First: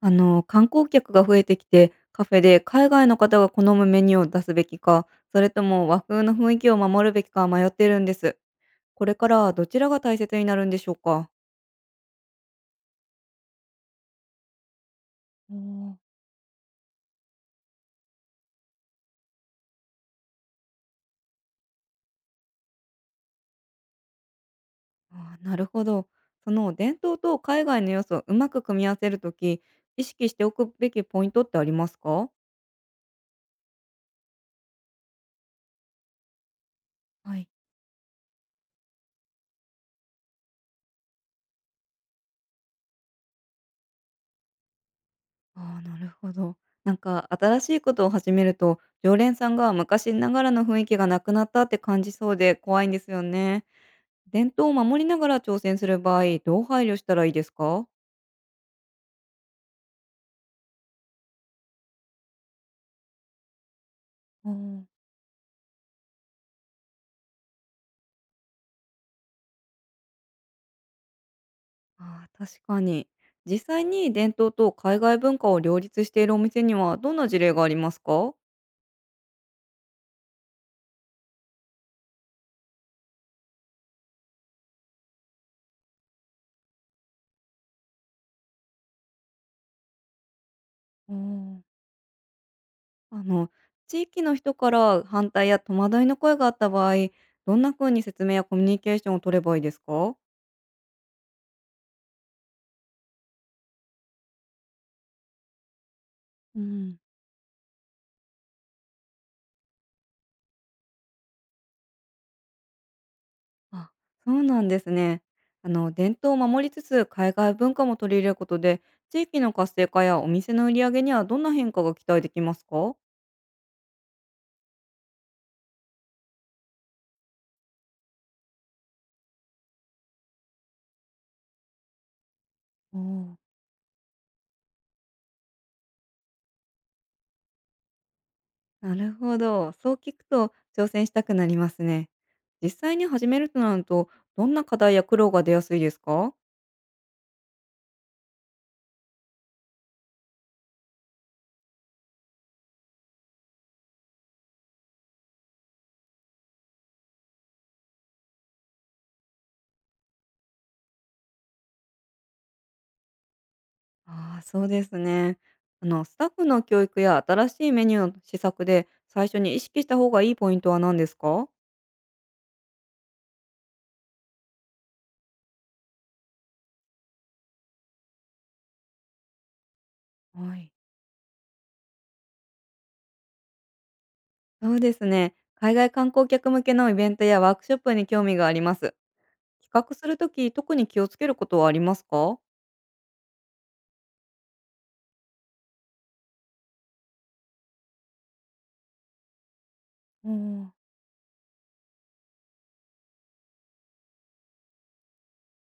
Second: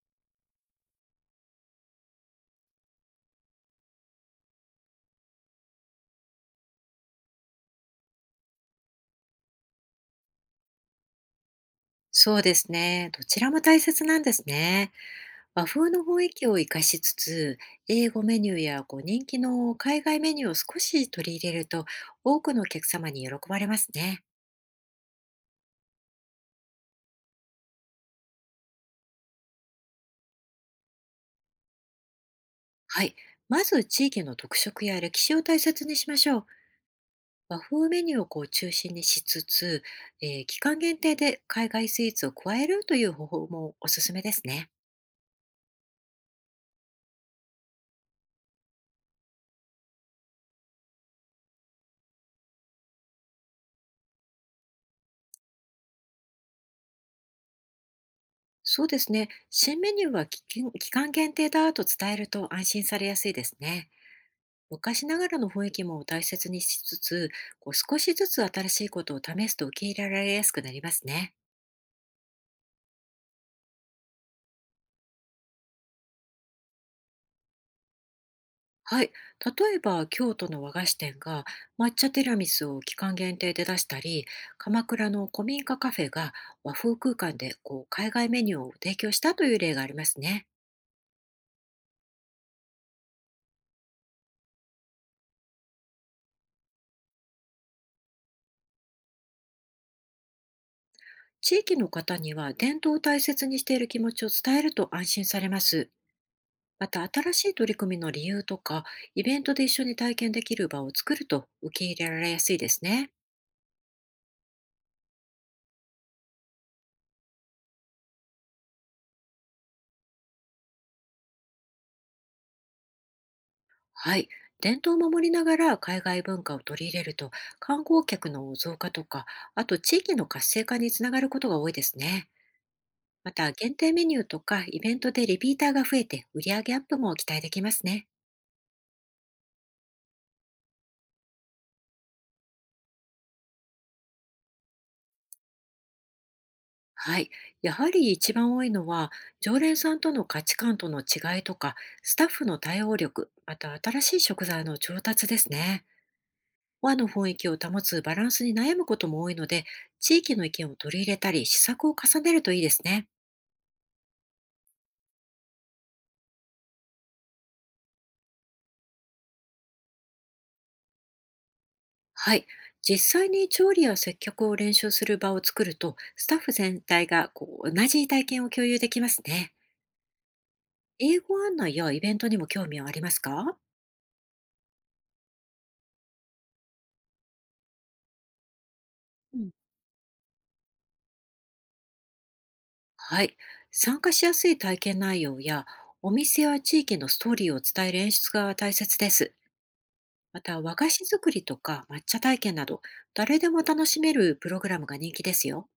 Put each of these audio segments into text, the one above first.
観光客が増えてきて、カフェで海外の方が好むメニューを出すべきか、それとも和風の雰囲気を守るべきか迷ってるんです。これからはどちらが大切になるんでしょうか。そうですね。どちらも大切なんですね。お和風ーの雰囲気を生かしつつ、英語メニューや人気の海外メニューを少し取り入れると、多くのお客様に喜ばれますね。あーなるほど。その伝統と海外の要素をうまく組み合わせるとき、意識しておくべきポイントってありますか？はい。まず地域の特色や歴史を大切にしましょう。はい。和風メニューを中心にしつつ、期間限定で海外スイーツを加えるという方法もおすすめですね。ああなるほど。なんか新しいことを始めると、常連さんが昔ながらの雰囲気がなくなったって感じそうで怖いんですよね。伝統を守りながら挑戦する場合、どう配慮したらいいですか？そうですね。新メニューは期間限定だと伝えると安心されやすいですね。うん。昔ながらの雰囲気も大切にしつつ、少しずつ新しいことを試すと受け入れられやすくなりますね。ああ、確かに。実際に伝統と海外文化を両立しているお店にはどんな事例がありますか？はい。例えば、京都の和菓子店が抹茶ティラミスを期間限定で出したり、鎌倉の古民家カフェが和風空間で海外メニューを提供したという例がありますね。うん。あの、地域の人から反対や戸惑いの声があった場合、どんな風に説明やコミュニケーションを取ればいいですか？地域の方には伝統を大切にしている気持ちを伝えると安心されます。うまん。た、新しい取り組みの理由とか、イベントで一緒に体験できる場を作ると受け入れられやすいですね。あ、そうなんですね。あの、伝統を守りつつ海外文化も取り入れることで、地域の活性化やお店の売り上げにはどんな変化が期待できますか？はい。伝統を守りながら海外文化を取り入れると、観光客の増加とか、あと地域の活性化につながることが多いですね。おまお、た、限定メニューとかイベントでリピーターが増えて、売り上げアップも期待できますね。なるほど。そう聞くと挑戦したくなりますね。実際に始めるとなると、どんな課題や苦労が出やすいですか？はい。やはり一番多いのは、常連さんとの価値観との違いとか、スタッフの対応力、また新しい食材の調達ですね。和の雰囲気を保つバランスに悩むことも多いので、地域の意見を取り入れたり、試作を重ねるといいですね。ああー、そうですね。あの、スタッフの教育や新しいメニューの試作で最初に意識した方がいいポイントは何ですか？はい。実際に調理や接客を練習する場を作ると、スタッフ全体が同じ体験を共有できますね。はい。英語案内やイベントにも興味はありますか？そうですね。海外観光客向けのイベントやワークショップに興味があります。うん、企画するとき、特に気をつけることはありますか？はい。参加しやすい体験内容や、お店や地域のストーリーを伝える演出が大切です。おまた、ー和菓子作りとか抹茶体験など、誰でも楽しめるプログラムが人気ですよ。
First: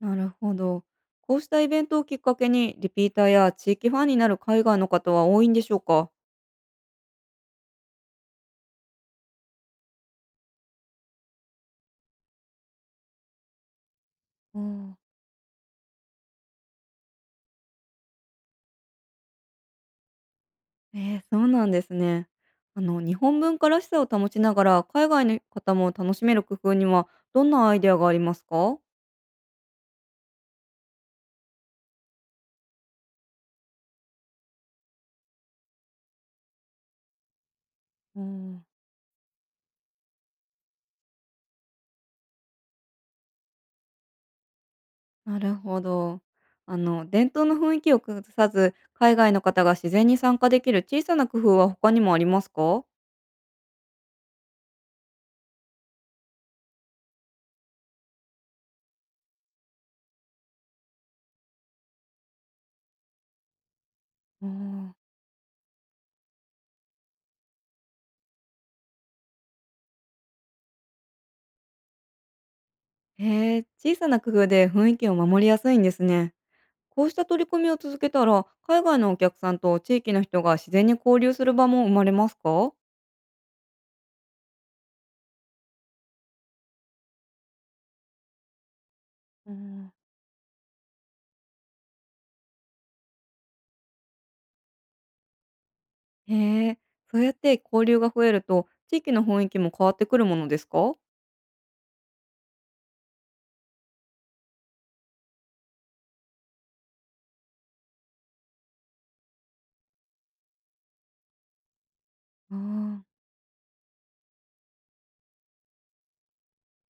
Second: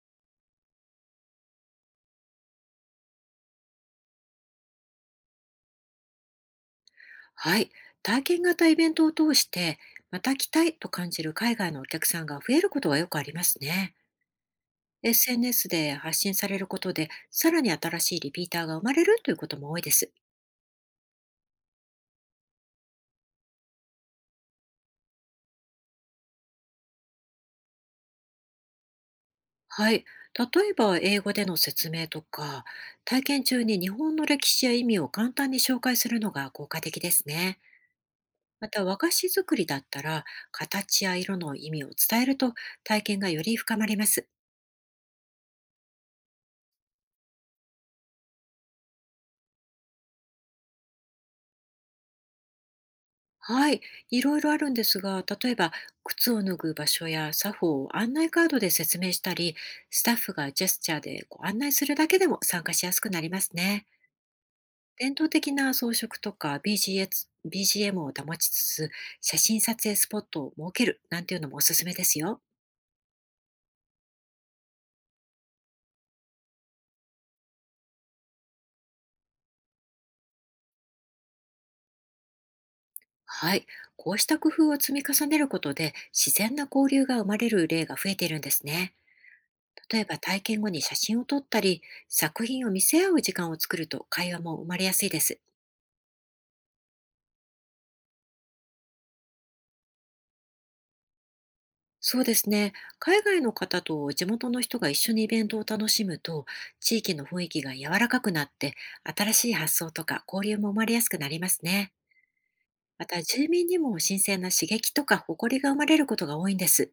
なるほど。こうしたイベントをきっかけに、リピーターや地域ファンになる海外の方は多いんでしょうか？はい。体験型イベントを通して、また来たいと感じる海外のお客さんが増えることがよくありますね。おお。SNS で発信されることで、さらに新しいリピーターが生まれるということも多いです。ええ、そうなんですね。あの、日本文化らしさを保ちながら、海外の方も楽しめる工夫には、どんなアイデアがありますか？はい。例えば、英語での説明とか、体験中に日本の歴史や意味を簡単に紹介するのが効果的ですね。うん。また、和菓子作りだったら、形や色の意味を伝えると、体験がより深まります。なるほど。あの、伝統の雰囲気を崩さず、海外の方が自然に参加できる小さな工夫は他にもありますか？はい。いろいろあるんですが、例えば、靴を脱ぐ場所や作法を案内カードで説明したり、スタッフがジェスチャーで案内するだけでも参加しやすくなりますね。おお。伝統的な装飾とか BGM を保ちつつ、写真撮影スポットを設けるなんていうのもおすすめですよ。へえ、小さな工夫で雰囲気を守りやすいんですね。こうした取り組みを続けたら、海外のお客さんと地域の人が自然に交流する場も生まれますか？はい。こうした工夫を積み重ねることで、自然な交流が生まれる例が増えているんですね。うん。例えば体験後に写真を撮ったり、作品を見せ合う時間を作ると会話も生まれやすいです。へえ、そうやって交流が増えると、地域の雰囲気も変わってくるものですか？そうですね。海外の方と地元の人が一緒にイベントを楽しむと、地域の雰囲気が柔らかくなって、新しい発想とか交流も生まれやすくなりますね。あ。また住民にも新鮮な刺激とか誇りが生まれることが多いんです。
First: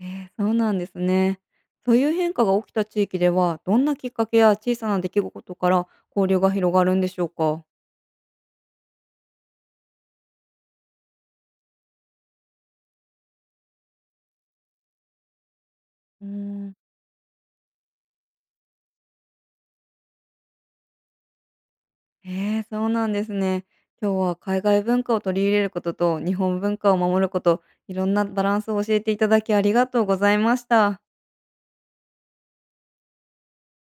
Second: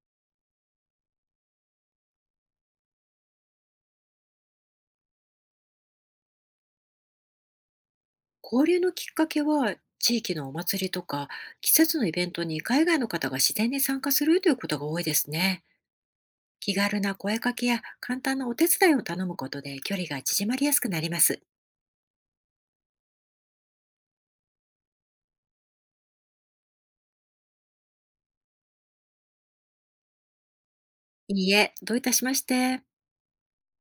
ええー、そうなんですね。そういう変化が起きた地域では、どんなきっかけや小さな出来事から交流が広がるんでしょうか？交流のきっかけは地域のお祭りとか季節のイベントに海外の方が自然に参加するということが多いですね。ーうん。気軽な声かけや簡単なお手伝いを頼むことで距離が縮まりやすくなります。ええ、そうなんですね。今日は海外文化を取り入れることと日本文化を守ること、いろんなバランスを教えていただきありがとうございました。いいえ、どういたしまして。